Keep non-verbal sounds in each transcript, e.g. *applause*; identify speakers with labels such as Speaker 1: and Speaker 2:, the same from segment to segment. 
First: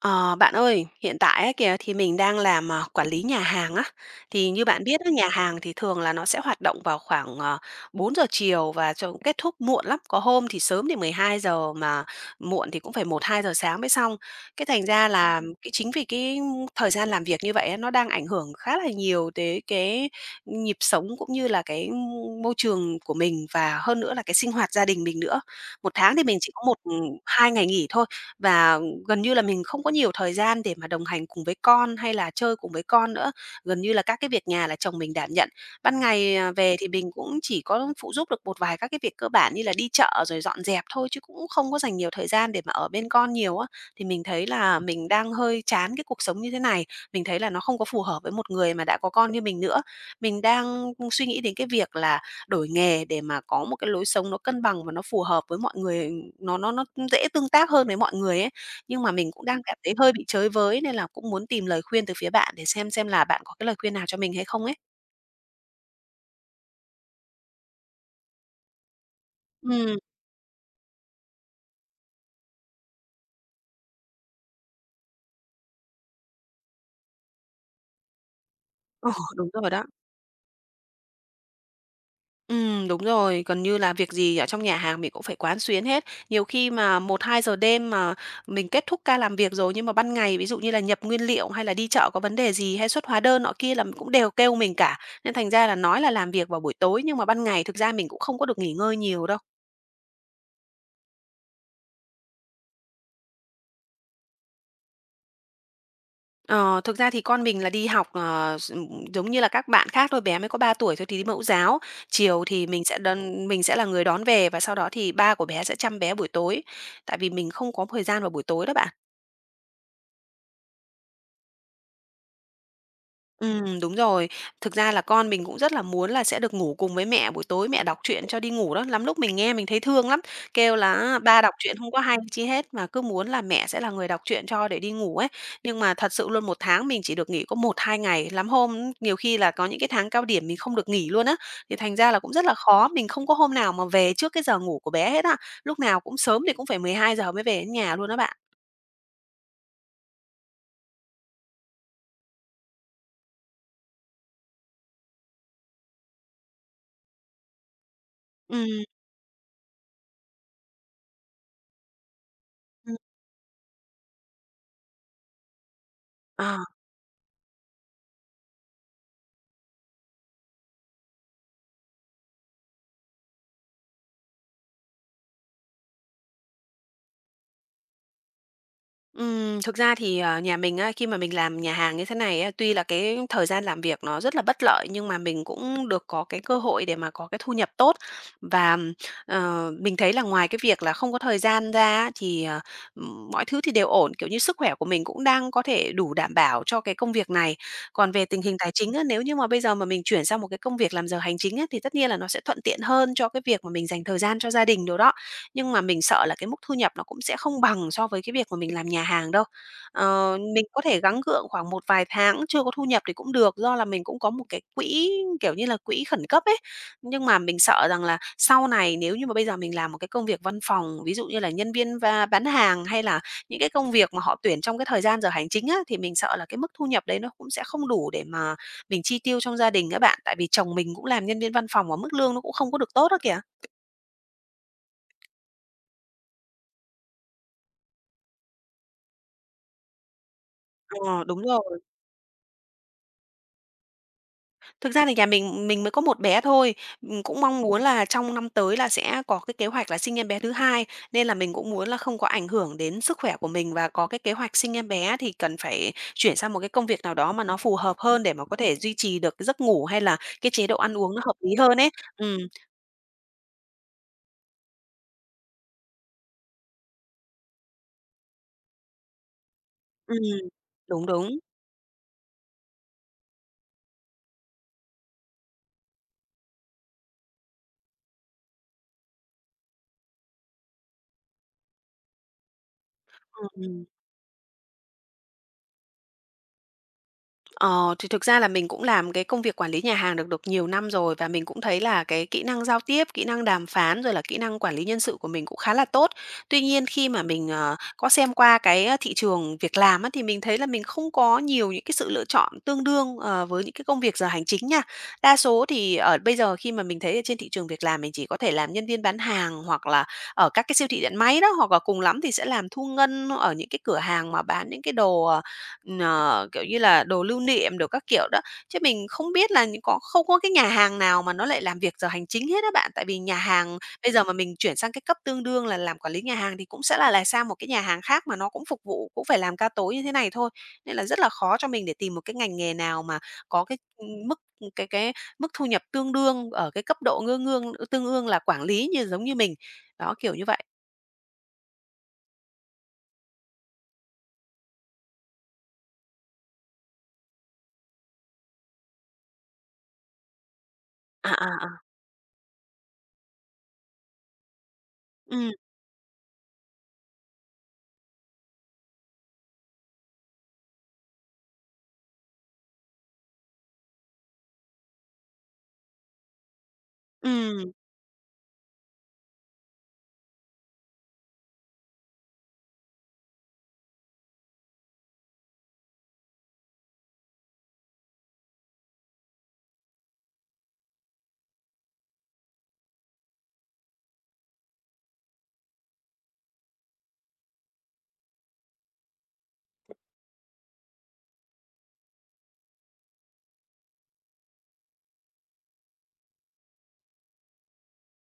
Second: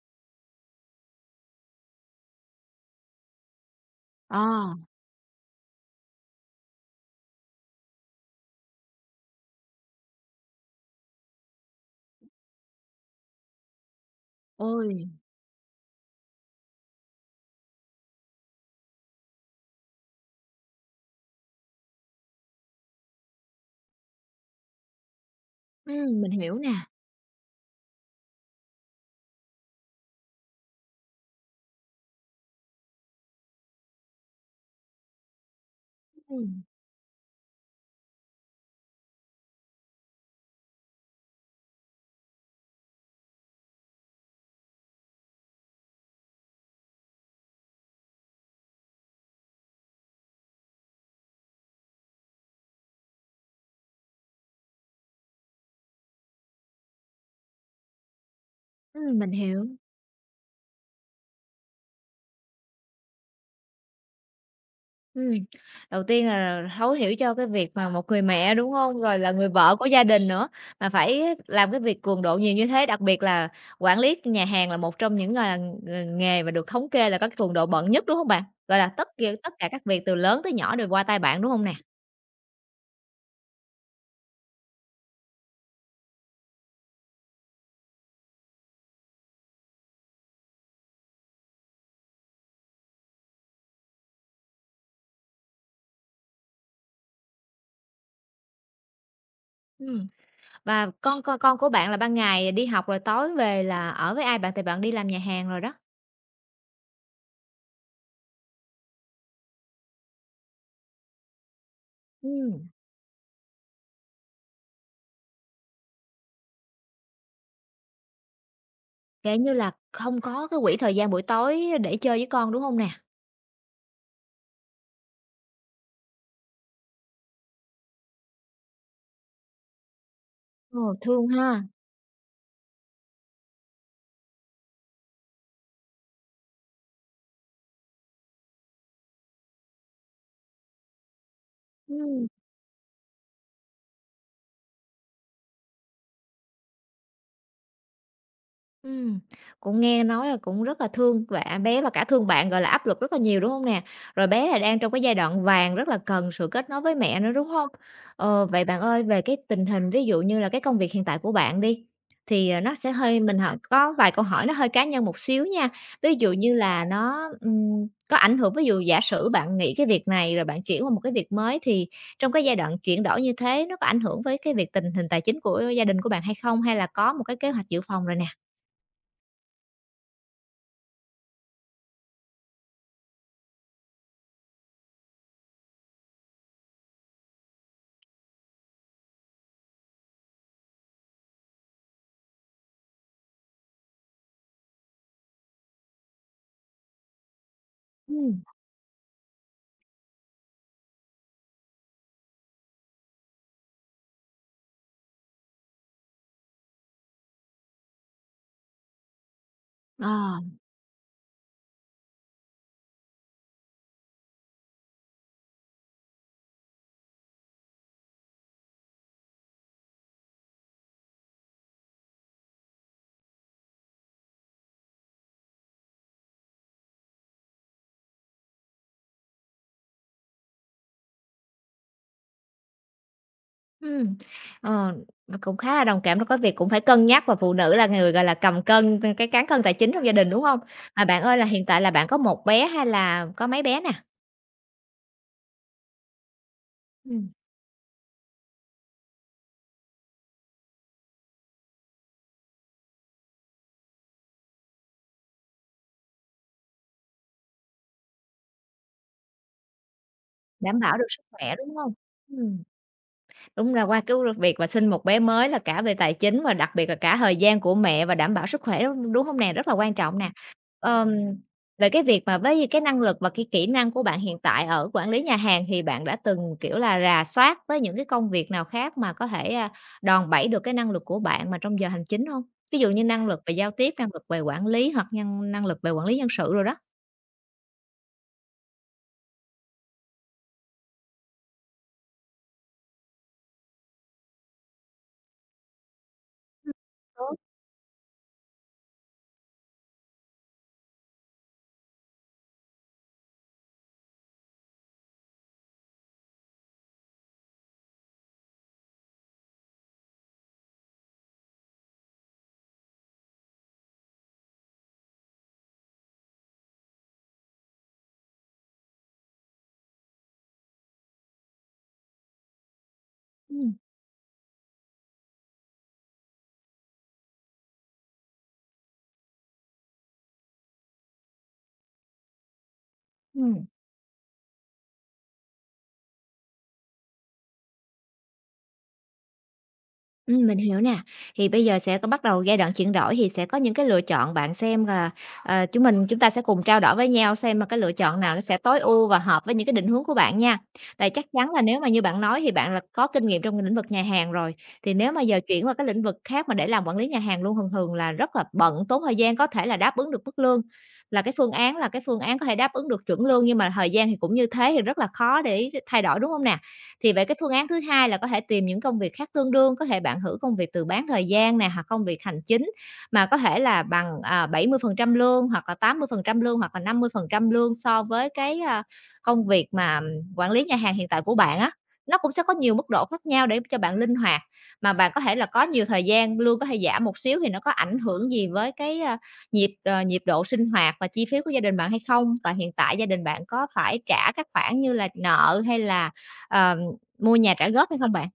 Speaker 1: Ờ, Bạn ơi, hiện tại á kìa thì mình đang làm, quản lý nhà hàng á. Thì như
Speaker 2: Ờ,
Speaker 1: bạn biết á, nhà hàng thì thường là nó sẽ hoạt động vào khoảng, 4 giờ chiều và cho cũng kết thúc muộn lắm. Có hôm thì sớm thì 12 giờ, mà muộn thì cũng phải một hai giờ sáng mới xong. Cái thành
Speaker 2: ôi,
Speaker 1: ra là cái chính vì cái thời gian làm việc như vậy á, nó đang ảnh hưởng khá là nhiều tới cái nhịp sống cũng như là cái môi trường của mình, và hơn nữa là cái sinh hoạt gia đình mình nữa. Một tháng thì
Speaker 2: mình
Speaker 1: mình chỉ
Speaker 2: hiểu
Speaker 1: có một,
Speaker 2: nè,
Speaker 1: 2 ngày nghỉ thôi, và gần như là mình không có nhiều thời gian để mà đồng hành cùng với con hay là chơi cùng với con nữa. Gần như là các cái việc nhà là chồng mình đảm nhận. Ban ngày,
Speaker 2: ừm,
Speaker 1: về thì mình cũng chỉ có phụ giúp được một vài các cái việc cơ bản như là đi chợ rồi dọn dẹp thôi, chứ cũng không có dành nhiều thời gian để mà ở bên con nhiều á. Thì mình thấy là mình đang hơi chán cái cuộc sống như thế này, mình thấy là nó không có phù hợp với một người mà đã có con như mình nữa. Mình đang suy nghĩ đến cái việc là đổi nghề để mà có một cái lối sống nó cân bằng và nó phù hợp với mọi người, nó dễ tương tác hơn với mọi người ấy. Nhưng mà mình
Speaker 2: mình
Speaker 1: cũng đang
Speaker 2: hiểu.
Speaker 1: cảm thấy hơi bị chới với, nên là cũng muốn tìm lời khuyên từ phía bạn để xem là bạn có cái lời khuyên nào cho mình hay không ấy.
Speaker 2: Ừm. Đầu tiên là thấu hiểu cho cái việc mà một người mẹ, đúng hông? Rồi là người vợ của
Speaker 1: Ừm,
Speaker 2: gia đình nữa, mà phải làm cái việc cường độ nhiều như thế, đặc biệt là quản lý nhà hàng là một trong những, à, ng nghề mà được thống kê là có cường độ bận nhất, đúng hông bạn? Gọi là,
Speaker 1: ờ, đúng
Speaker 2: tất cả
Speaker 1: rồi đó.
Speaker 2: các việc từ lớn tới nhỏ đều qua tay bạn, đúng hông nè?
Speaker 1: Đúng rồi, gần như là việc gì ở trong nhà hàng mình cũng phải quán xuyến hết. Nhiều khi mà một hai giờ đêm mà mình kết thúc ca làm việc rồi, nhưng mà ban ngày ví dụ như là nhập nguyên liệu hay là đi chợ có vấn đề gì hay xuất hóa đơn nọ kia là cũng đều kêu mình cả. Nên thành ra là nói là làm việc vào buổi tối, nhưng mà ban ngày thực ra mình cũng không có được nghỉ ngơi nhiều đâu.
Speaker 2: Ừm, và con của bạn là ban ngày đi học rồi tối về là ở với ai bạn? Tại bạn đi làm nhà hàng rồi đó.
Speaker 1: Ờ, thực ra thì con mình là đi học, ờ, s giống như là các bạn khác thôi, bé mới có 3 tuổi thôi thì đi mẫu giáo. Chiều thì
Speaker 2: Ừm.
Speaker 1: mình sẽ là người đón về, và sau đó thì ba của bé sẽ chăm bé buổi tối, tại vì mình không có thời gian vào buổi tối đó bạn.
Speaker 2: Kiểu như là, không có cái quỹ thời gian buổi tối để chơi với con, đúng hông nè?
Speaker 1: Đúng rồi. Thực ra là con mình cũng rất là muốn là sẽ được ngủ cùng với mẹ, buổi tối mẹ đọc truyện cho đi ngủ đó. Lắm lúc mình nghe mình thấy thương lắm, kêu
Speaker 2: Ờ,
Speaker 1: là
Speaker 2: thương
Speaker 1: "Ba đọc
Speaker 2: ha.
Speaker 1: truyện không có hay chi hết, mà cứ muốn là mẹ sẽ là người đọc truyện cho để đi ngủ" ấy. Nhưng mà thật sự luôn một tháng mình chỉ được nghỉ có một hai ngày, lắm hôm nhiều khi là có những cái tháng cao điểm mình không được nghỉ luôn á, thì thành ra là
Speaker 2: Ừm.
Speaker 1: cũng rất là khó, mình không có hôm nào mà về trước cái giờ ngủ của bé hết á. Lúc nào cũng sớm thì cũng phải 12 giờ mới về đến nhà luôn đó bạn.
Speaker 2: Ừm, cũng nghe nói là cũng rất là thương bạn bé và cả thương bạn, gọi là, áp lực rất là nhiều, đúng không nè? Rồi bé là đang trong cái giai đoạn vàng rất là cần sự kết nối với mẹ nữa, đúng không? Ờ, vậy bạn
Speaker 1: Ừm,
Speaker 2: ơi, về cái tình hình ví dụ như là cái công việc hiện tại của bạn đi, thì, nó sẽ
Speaker 1: ừm.
Speaker 2: hơi mình hỏi có vài câu hỏi nó hơi cá nhân một xíu nha. Ví dụ như
Speaker 1: Ờ.
Speaker 2: là nó, có ảnh hưởng ví dụ giả sử bạn nghỉ cái việc này rồi bạn chuyển qua một cái việc mới thì trong cái giai đoạn chuyển đổi như thế nó có ảnh hưởng với cái việc tình hình tài chính của gia đình của bạn hay không? Hay là có một cái kế hoạch dự phòng rồi nè?
Speaker 1: Thực ra thì, nhà mình á, khi mà mình làm nhà hàng như thế này á, tuy là cái thời gian làm việc nó rất là bất lợi, nhưng mà mình cũng được có cái cơ hội để mà có cái thu nhập tốt. Và, mình thấy là ngoài cái việc là không có thời gian ra á, thì, mọi thứ thì đều ổn, kiểu như, sức khỏe của mình cũng đang có thể đủ đảm bảo cho cái công việc này. Còn về
Speaker 2: Ừm,
Speaker 1: tình hình tài chính á, nếu như mà bây giờ mà mình chuyển sang một cái công việc làm giờ hành chính á, thì tất nhiên là nó sẽ thuận tiện hơn cho cái việc mà mình dành thời gian cho gia đình đồ đó. Nhưng mà mình sợ là cái mức thu nhập nó cũng sẽ không bằng so với cái việc mà mình làm nhà hàng đâu.
Speaker 2: ờ,
Speaker 1: Mình có thể gắng gượng khoảng một vài tháng chưa có thu nhập thì cũng được, do là mình cũng có một cái quỹ, kiểu như là, quỹ khẩn cấp ấy. Nhưng mà mình sợ rằng là sau này nếu như mà bây giờ mình làm một cái công việc văn phòng, ví dụ như là nhân viên va bán hàng hay là những cái công việc mà họ tuyển trong cái thời gian giờ hành chính á, thì mình sợ là cái mức thu nhập đấy nó cũng sẽ không đủ để mà mình chi tiêu trong gia đình các bạn. Tại vì chồng mình cũng làm nhân viên văn phòng và mức lương nó cũng không có được tốt á kìa.
Speaker 2: ừm, ờ, mình cũng khá là đồng cảm đó. Có việc cũng phải cân nhắc và phụ nữ là người, gọi là, cầm cân cái cán cân tài chính trong gia đình, đúng hông? Mà bạn
Speaker 1: Ờ,
Speaker 2: ơi
Speaker 1: đúng
Speaker 2: là hiện
Speaker 1: rồi.
Speaker 2: tại là bạn có một bé hay là có mấy bé nè?
Speaker 1: Thực ra thì nhà mình mới có một bé thôi.
Speaker 2: Ừm,
Speaker 1: Cũng mong muốn là trong năm tới là sẽ có cái kế hoạch là sinh em bé thứ hai, nên là mình cũng muốn là không có ảnh hưởng đến sức khỏe của mình, và có cái kế hoạch sinh em bé thì cần phải chuyển sang một cái công việc nào đó mà nó phù hợp hơn để mà có thể duy trì được cái giấc ngủ hay là cái chế độ
Speaker 2: đảm
Speaker 1: ăn
Speaker 2: bảo được
Speaker 1: uống nó
Speaker 2: sức
Speaker 1: hợp lý
Speaker 2: khỏe, đúng
Speaker 1: hơn ấy.
Speaker 2: hông?
Speaker 1: Ừm,
Speaker 2: Ừm. Đúng ra qua cái việc mà sinh một bé mới là cả về tài chính và đặc biệt là cả thời gian của mẹ và đảm bảo sức khỏe, đúng đúng hông nè? Rất là quan
Speaker 1: ừm,
Speaker 2: trọng nè.
Speaker 1: đúng,
Speaker 2: Ờm,
Speaker 1: đúng,
Speaker 2: về cái việc mà với cái năng lực và cái kỹ năng của bạn hiện tại ở quản lý nhà hàng thì bạn đã từng, kiểu là, rà soát với những cái công việc nào khác mà có thể, đòn bẩy được cái năng lực của bạn mà trong giờ hành chính không? Ví dụ như năng lực về giao
Speaker 1: ừm.
Speaker 2: tiếp, năng lực về quản lý hoặc năng lực về quản lý nhân sự rồi đó.
Speaker 1: Ờ, thì thực ra là mình cũng làm cái công việc quản lý nhà hàng được được nhiều năm rồi, và mình cũng thấy là cái kỹ năng giao tiếp, kỹ năng đàm phán rồi là kỹ năng quản lý nhân sự của mình cũng khá là tốt. Tuy nhiên khi mà
Speaker 2: Có.
Speaker 1: mình, có xem qua cái thị trường việc làm á, thì mình thấy là mình không có nhiều những cái sự lựa chọn tương đương, với những cái công việc giờ hành chính nha. Đa số thì ở bây giờ khi mà mình thấy ở trên thị trường việc làm, mình chỉ có thể làm nhân viên bán hàng hoặc là ở các cái siêu thị điện máy đó, hoặc là cùng lắm thì sẽ làm thu ngân ở những cái cửa hàng mà bán những cái đồ, kiểu như là, đồ lưu niệm đồ các kiểu đó, chứ mình không biết là những có không có cái nhà hàng nào mà nó lại làm việc giờ hành chính hết á bạn. Tại vì nhà
Speaker 2: Ừm,
Speaker 1: hàng bây giờ mà mình chuyển sang cái cấp tương đương là làm quản lý nhà hàng thì cũng sẽ là sang một cái nhà hàng khác mà nó cũng phục vụ, cũng phải làm ca tối như thế này thôi, nên là rất là khó cho mình để tìm một cái ngành nghề nào mà có
Speaker 2: ừm.
Speaker 1: cái, cái mức thu nhập tương đương ở cái cấp độ ngương ngương tương ương là quản lý như giống như mình. Đó, kiểu như
Speaker 2: Ừm,
Speaker 1: vậy.
Speaker 2: mình hiểu nè. Thì bây giờ sẽ có bắt đầu giai đoạn chuyển đổi thì sẽ có những cái lựa chọn, bạn xem là, chúng ta sẽ cùng trao đổi với nhau xem mà cái lựa chọn nào nó sẽ tối ưu và hợp với những cái định hướng của bạn nha. Tại chắc
Speaker 1: À,
Speaker 2: chắn là
Speaker 1: à, à.
Speaker 2: nếu mà như bạn nói thì bạn là có kinh nghiệm trong lĩnh vực nhà hàng rồi, thì nếu mà giờ
Speaker 1: Ừm,
Speaker 2: chuyển qua cái lĩnh vực khác mà để làm quản lý nhà hàng luôn thường thường là rất là bận, tốn thời gian, có thể là đáp ứng được mức lương, là cái phương án có thể đáp ứng được chuẩn lương nhưng mà thời gian thì cũng như thế thì rất là khó để thay đổi, đúng không nè? Thì vậy cái phương án
Speaker 1: ừm.
Speaker 2: thứ hai là có thể tìm những công việc khác tương đương, có thể bạn thử công việc từ bán thời gian nè, hoặc công việc hành chính mà có thể là bằng, 70% lương hoặc là 80% lương hoặc là 50% lương so với cái, công việc mà quản lý nhà hàng hiện tại của bạn á. Nó cũng sẽ có nhiều mức độ khác nhau để cho bạn linh hoạt, mà bạn có thể là có nhiều thời gian, lương có thể giảm một xíu thì nó có ảnh hưởng gì với cái, nhịp độ sinh hoạt và chi phí của gia đình bạn hay không? Và hiện tại gia đình bạn có phải trả các khoản như là nợ hay là, ờ, Mua nhà trả góp hay không bạn?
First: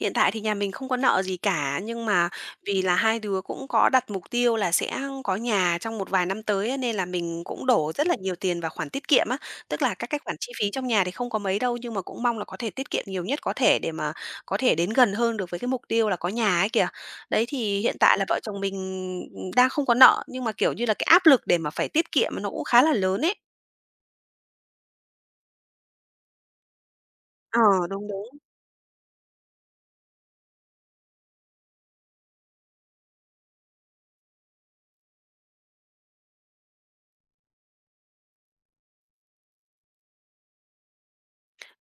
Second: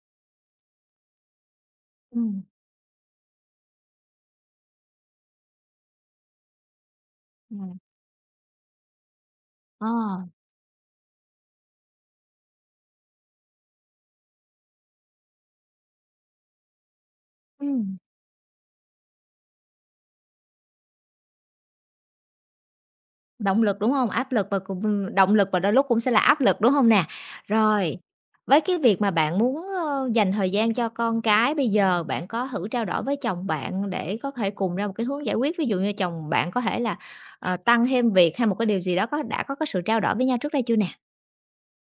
Speaker 1: Hiện tại thì nhà mình không có nợ gì cả, nhưng mà
Speaker 2: Ừm,
Speaker 1: vì là hai đứa cũng có đặt mục tiêu là sẽ có nhà trong một vài năm tới á, nên là mình cũng
Speaker 2: Ừm.
Speaker 1: đổ rất là nhiều tiền vào khoản tiết kiệm á. Tức
Speaker 2: ờ,
Speaker 1: là các cái khoản chi phí trong nhà thì không có mấy đâu, nhưng mà cũng mong là có thể tiết kiệm nhiều nhất có thể để mà có thể đến gần hơn được với cái mục tiêu là có nhà ấy kìa. Đấy, thì hiện
Speaker 2: ừm,
Speaker 1: tại là vợ chồng mình đang không có nợ, nhưng mà, kiểu như là, cái áp lực để mà phải tiết kiệm nó cũng khá là lớn ấy.
Speaker 2: động lực, đúng hông? Áp lực và cùng động lực và đôi lúc cũng sẽ là áp lực, đúng hông nè?
Speaker 1: Ờ,
Speaker 2: Rồi,
Speaker 1: đúng, đúng.
Speaker 2: với cái việc mà bạn muốn, dành thời gian cho con cái bây giờ, bạn có thử trao đổi với chồng bạn để có thể cùng ra một cái hướng giải quyết? Ví dụ như chồng bạn có thể là, tăng thêm việc hay một cái điều gì đó đã có cái sự trao đổi với nhau trước đây chưa nè?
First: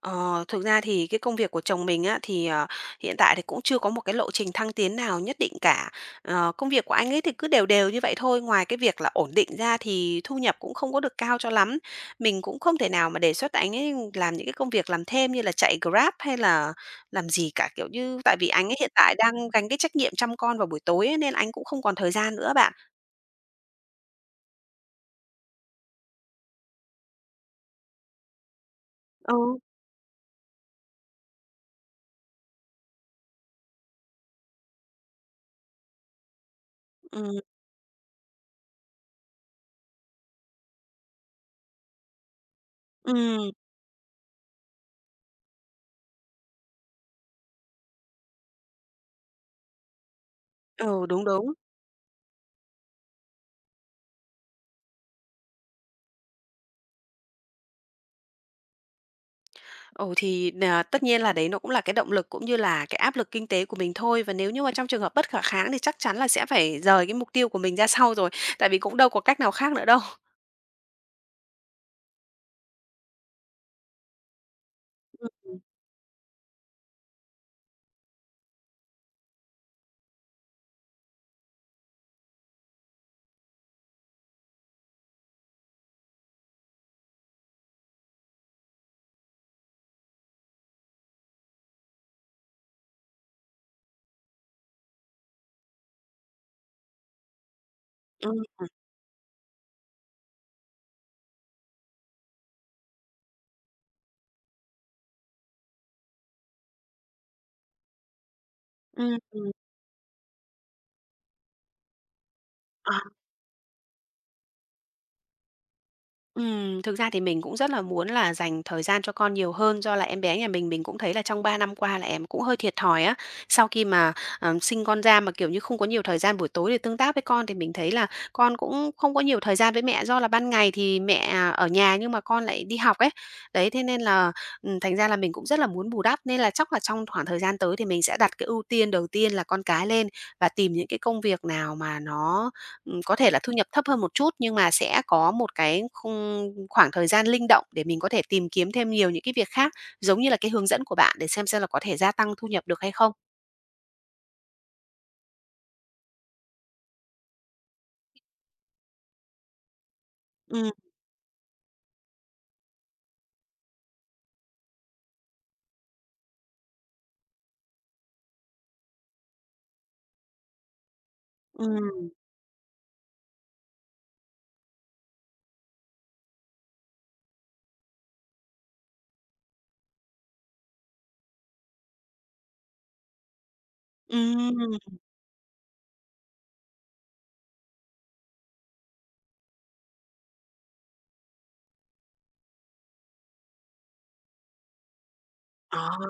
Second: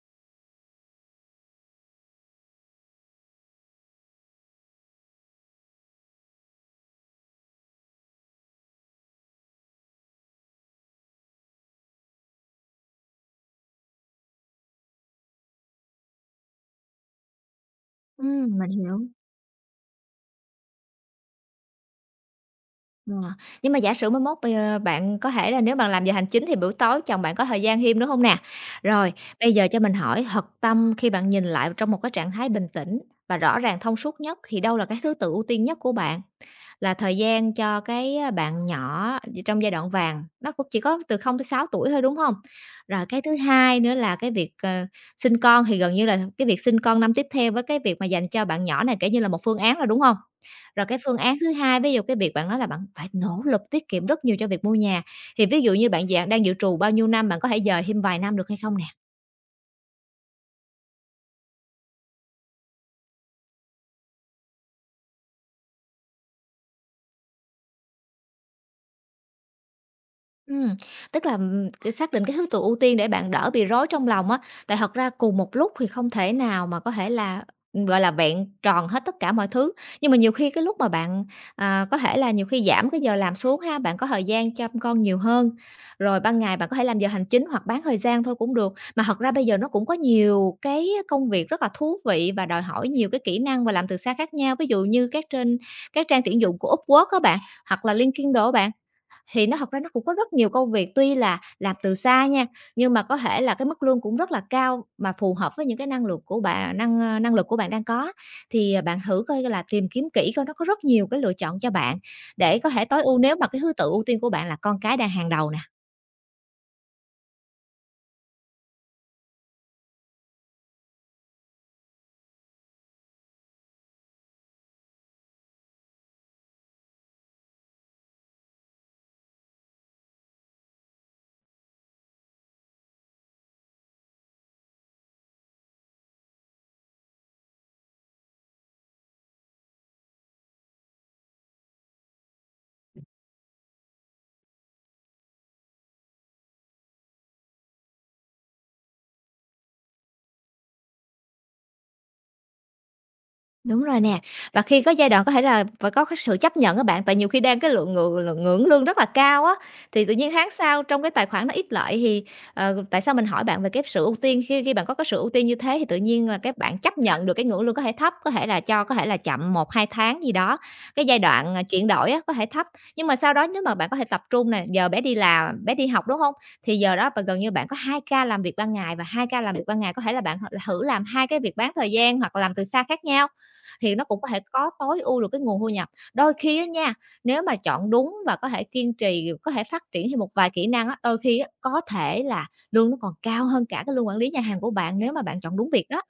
Speaker 1: Ờ, thực ra thì cái công việc của chồng mình á, thì, hiện tại thì cũng chưa có một cái lộ trình thăng tiến nào nhất định cả. Công việc của anh ấy thì cứ đều đều như vậy thôi, ngoài cái việc là ổn định ra thì thu nhập cũng không có được cao cho lắm. Mình cũng không thể nào mà đề xuất anh ấy làm những cái công việc làm thêm như là chạy Grab hay là làm gì cả, kiểu như tại vì
Speaker 2: Ừm,
Speaker 1: anh
Speaker 2: mình
Speaker 1: ấy hiện
Speaker 2: hiểu.
Speaker 1: tại đang gánh cái trách nhiệm chăm con vào buổi tối ấy, nên anh cũng không còn thời gian nữa bạn.
Speaker 2: Ờ, nhưng mà giả sử mới mốt bây giờ bạn có thể là nếu bạn làm giờ hành chính thì buổi tối chồng bạn có thời gian thêm, đúng không nè? Rồi, bây
Speaker 1: Ừ,
Speaker 2: giờ cho mình hỏi thật tâm khi bạn nhìn lại trong một cái trạng thái bình tĩnh và rõ ràng thông suốt nhất thì đâu là cái thứ tự ưu tiên nhất của bạn? Là thời
Speaker 1: ừm,
Speaker 2: gian cho cái, bạn nhỏ trong giai đoạn vàng, nó cũng chỉ có từ 0 tới 6 tuổi thôi, đúng hông? Rồi cái thứ
Speaker 1: ừm,
Speaker 2: hai nữa là cái việc, sinh con thì gần như là cái việc sinh con năm tiếp theo với cái việc mà dành cho bạn nhỏ này kể như là một phương án rồi, đúng hông? Rồi cái
Speaker 1: ừ,
Speaker 2: phương
Speaker 1: đúng,
Speaker 2: án
Speaker 1: đúng.
Speaker 2: thứ hai, ví dụ cái việc bạn nói là bạn phải nỗ lực tiết kiệm rất nhiều cho việc mua nhà, thì ví dụ như bạn đang dự trù bao nhiêu năm, bạn có thể dời thêm vài năm được hay không nè?
Speaker 1: Ồ thì tất nhiên là đấy, nó cũng là cái động lực cũng như là cái áp lực kinh tế của mình thôi, và nếu như mà trong trường hợp bất khả kháng thì chắc chắn là sẽ phải rời cái mục tiêu của mình ra sau rồi, tại vì cũng đâu có cách nào khác nữa đâu.
Speaker 2: Ừm, tức là, cái xác định cái thứ tự ưu tiên để bạn đỡ bị rối trong lòng á, tại thật ra
Speaker 1: Ừm,
Speaker 2: cùng một
Speaker 1: ừm,
Speaker 2: lúc thì không thể nào mà có thể là, gọi là, vẹn tròn hết tất cả mọi thứ. Nhưng mà nhiều khi cái lúc mà bạn, có thể là nhiều khi giảm cái giờ làm xuống ha, bạn có thời gian chăm con nhiều hơn, rồi ban ngày bạn có thể làm giờ hành chính hoặc bán thời gian thôi cũng được. Mà thật ra bây giờ nó cũng có nhiều cái công việc rất là thú vị và đòi hỏi nhiều cái kỹ năng và làm từ xa khác nhau, ví dụ như các trang tuyển dụng của Upwork á bạn, hoặc là LinkedIn
Speaker 1: ừm,
Speaker 2: đồ á bạn, thì nó thật ra nó cũng có rất nhiều công việc tuy là làm từ xa nha, nhưng mà có thể là cái mức lương cũng rất là cao mà phù hợp với những cái năng lực của bạn năng lực của bạn đang có. Thì, bạn
Speaker 1: ừm,
Speaker 2: thử coi là tìm kiếm kỹ coi nó có rất nhiều cái lựa chọn cho bạn để có thể
Speaker 1: ờ.
Speaker 2: tối ưu nếu mà cái thứ tự ưu tiên của bạn là con cái đang hàng đầu nè.
Speaker 1: Thực ra thì mình cũng rất là muốn là dành thời gian cho con nhiều hơn, do là em bé nhà mình cũng thấy là trong 3 năm qua là em cũng hơi thiệt thòi á. Sau khi mà, sinh con ra mà, kiểu như, không có nhiều thời gian buổi tối để tương tác với con, thì mình thấy là con cũng không có nhiều thời gian với mẹ, do là ban ngày thì mẹ ở nhà nhưng mà con lại đi học ấy. Đấy, thế nên là, thành ra là mình cũng rất là muốn bù đắp, nên là chắc là trong khoảng thời gian tới thì mình sẽ đặt cái ưu tiên đầu tiên là con cái lên và tìm những cái công việc nào mà nó có thể là thu nhập thấp hơn một chút, nhưng mà sẽ có một cái khung khoảng thời gian linh động để mình có thể tìm kiếm thêm nhiều những cái việc khác, giống như là cái hướng dẫn của bạn, để xem là có thể gia tăng thu nhập được hay không.
Speaker 2: Đúng rồi nè. Và khi có giai đoạn có thể là phải có cái sự chấp nhận á bạn, tại nhiều khi đang cái lượng ngừ lượng ngưỡng lương rất là cao á, thì tự nhiên tháng
Speaker 1: Ừm,
Speaker 2: sau trong cái tài khoản nó ít lợi thì, tại sao mình hỏi bạn về cái sự ưu tiên, khi khi bạn có cái sự ưu tiên như thế thì tự nhiên là các bạn chấp nhận được cái ngưỡng lương có thể thấp, có thể là cho có thể là chậm một 2 tháng gì đó, cái giai đoạn, chuyển
Speaker 1: ừm,
Speaker 2: đổi á có thể thấp. Nhưng mà sau đó nếu mà bạn có thể tập trung nè, giờ bé đi học, đúng không? Thì giờ đó bạn gần như bạn có 2 ca làm việc ban ngày có thể là bạn thử làm 2 cái việc bán thời gian hoặc là làm từ xa khác nhau thì nó cũng có thể có
Speaker 1: ừm,
Speaker 2: tối ưu được cái nguồn thu nhập. Đôi khi á nha, nếu mà chọn đúng và có thể kiên trì, có thể phát triển thêm một vài kỹ năng á, đôi khi á, có thể là lương nó còn cao hơn cả cái lương quản lý nhà hàng của bạn nếu mà bạn chọn đúng việc
Speaker 1: à.
Speaker 2: đó.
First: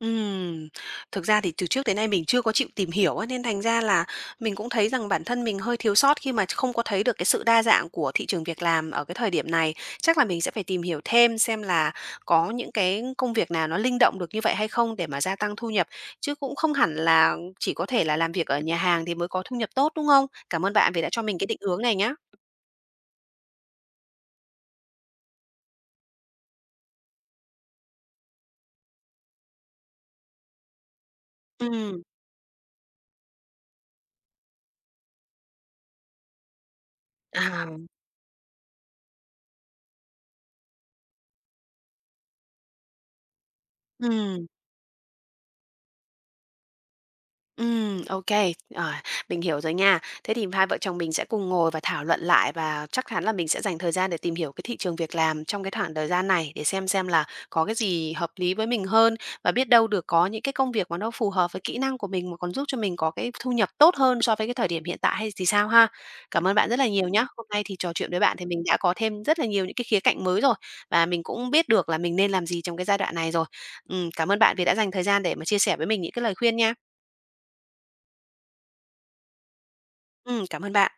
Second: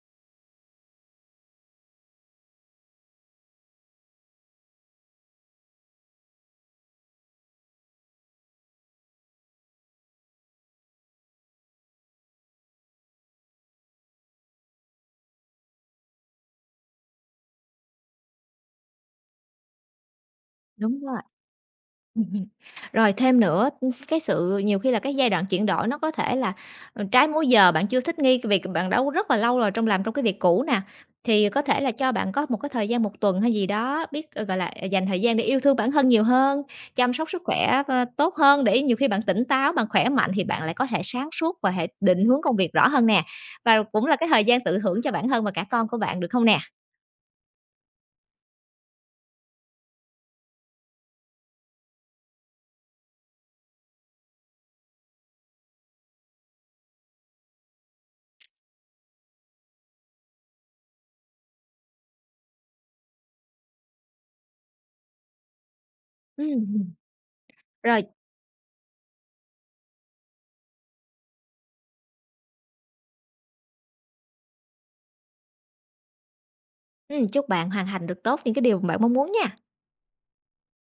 Speaker 1: Ừm, thực ra thì từ trước đến nay mình chưa có chịu tìm hiểu ấy, nên thành ra là mình cũng thấy rằng bản thân mình hơi thiếu sót khi mà không có thấy được cái sự đa dạng của thị trường việc làm ở cái thời điểm này. Chắc là mình sẽ phải tìm hiểu thêm xem là có những cái công việc nào nó linh động được như vậy hay không, để mà gia tăng thu nhập, chứ cũng không hẳn là chỉ có thể là làm việc ở nhà hàng thì mới có thu nhập tốt, đúng không? Cảm ơn bạn
Speaker 2: Đúng
Speaker 1: vì đã cho
Speaker 2: rồi.
Speaker 1: mình cái định hướng này nhá.
Speaker 2: *laughs* Ừm. Rồi thêm nữa, cái sự nhiều khi là cái giai đoạn chuyển đổi nó có thể là, trái múi giờ, bạn chưa thích nghi cái việc bạn đã rất là lâu rồi làm trong cái việc cũ nè, thì có thể là
Speaker 1: Ừm.
Speaker 2: cho bạn có một cái thời gian một tuần hay gì đó, biết, gọi là, dành thời gian để yêu thương bản thân nhiều hơn, chăm sóc sức
Speaker 1: À.
Speaker 2: khỏe, tốt hơn để nhiều khi bạn tỉnh táo, bạn khỏe mạnh thì bạn lại có thể sáng suốt và định hướng công việc rõ hơn nè, và cũng là cái thời
Speaker 1: Ừm.
Speaker 2: gian tận hưởng cho bản thân và cả con của bạn, được không nè?
Speaker 1: Ok kê, mình hiểu rồi nha. Thế thì hai vợ chồng mình sẽ cùng ngồi và thảo luận lại, và chắc chắn là mình sẽ dành thời gian để tìm hiểu cái thị trường việc làm trong cái khoảng thời gian này, để xem là có cái gì hợp lý với mình hơn, và biết đâu được có những cái công việc mà nó phù hợp với kỹ năng của mình mà còn giúp cho mình có cái thu nhập tốt hơn so với cái thời điểm hiện tại hay thì sao ha. Cảm
Speaker 2: Ừm,
Speaker 1: ơn bạn rất là
Speaker 2: ừm.
Speaker 1: nhiều nhá. Hôm nay thì trò
Speaker 2: Rồi,
Speaker 1: chuyện với bạn thì mình đã có thêm rất là nhiều những cái khía cạnh mới rồi, và mình cũng biết được là mình nên làm gì trong cái giai đoạn này rồi. Cảm ơn bạn vì đã dành thời gian để mà chia sẻ với mình những cái lời khuyên nha.
Speaker 2: chúc bạn hoàn thành được tốt những cái điều mà bạn mong muốn nha.
Speaker 1: Cảm ơn bạn.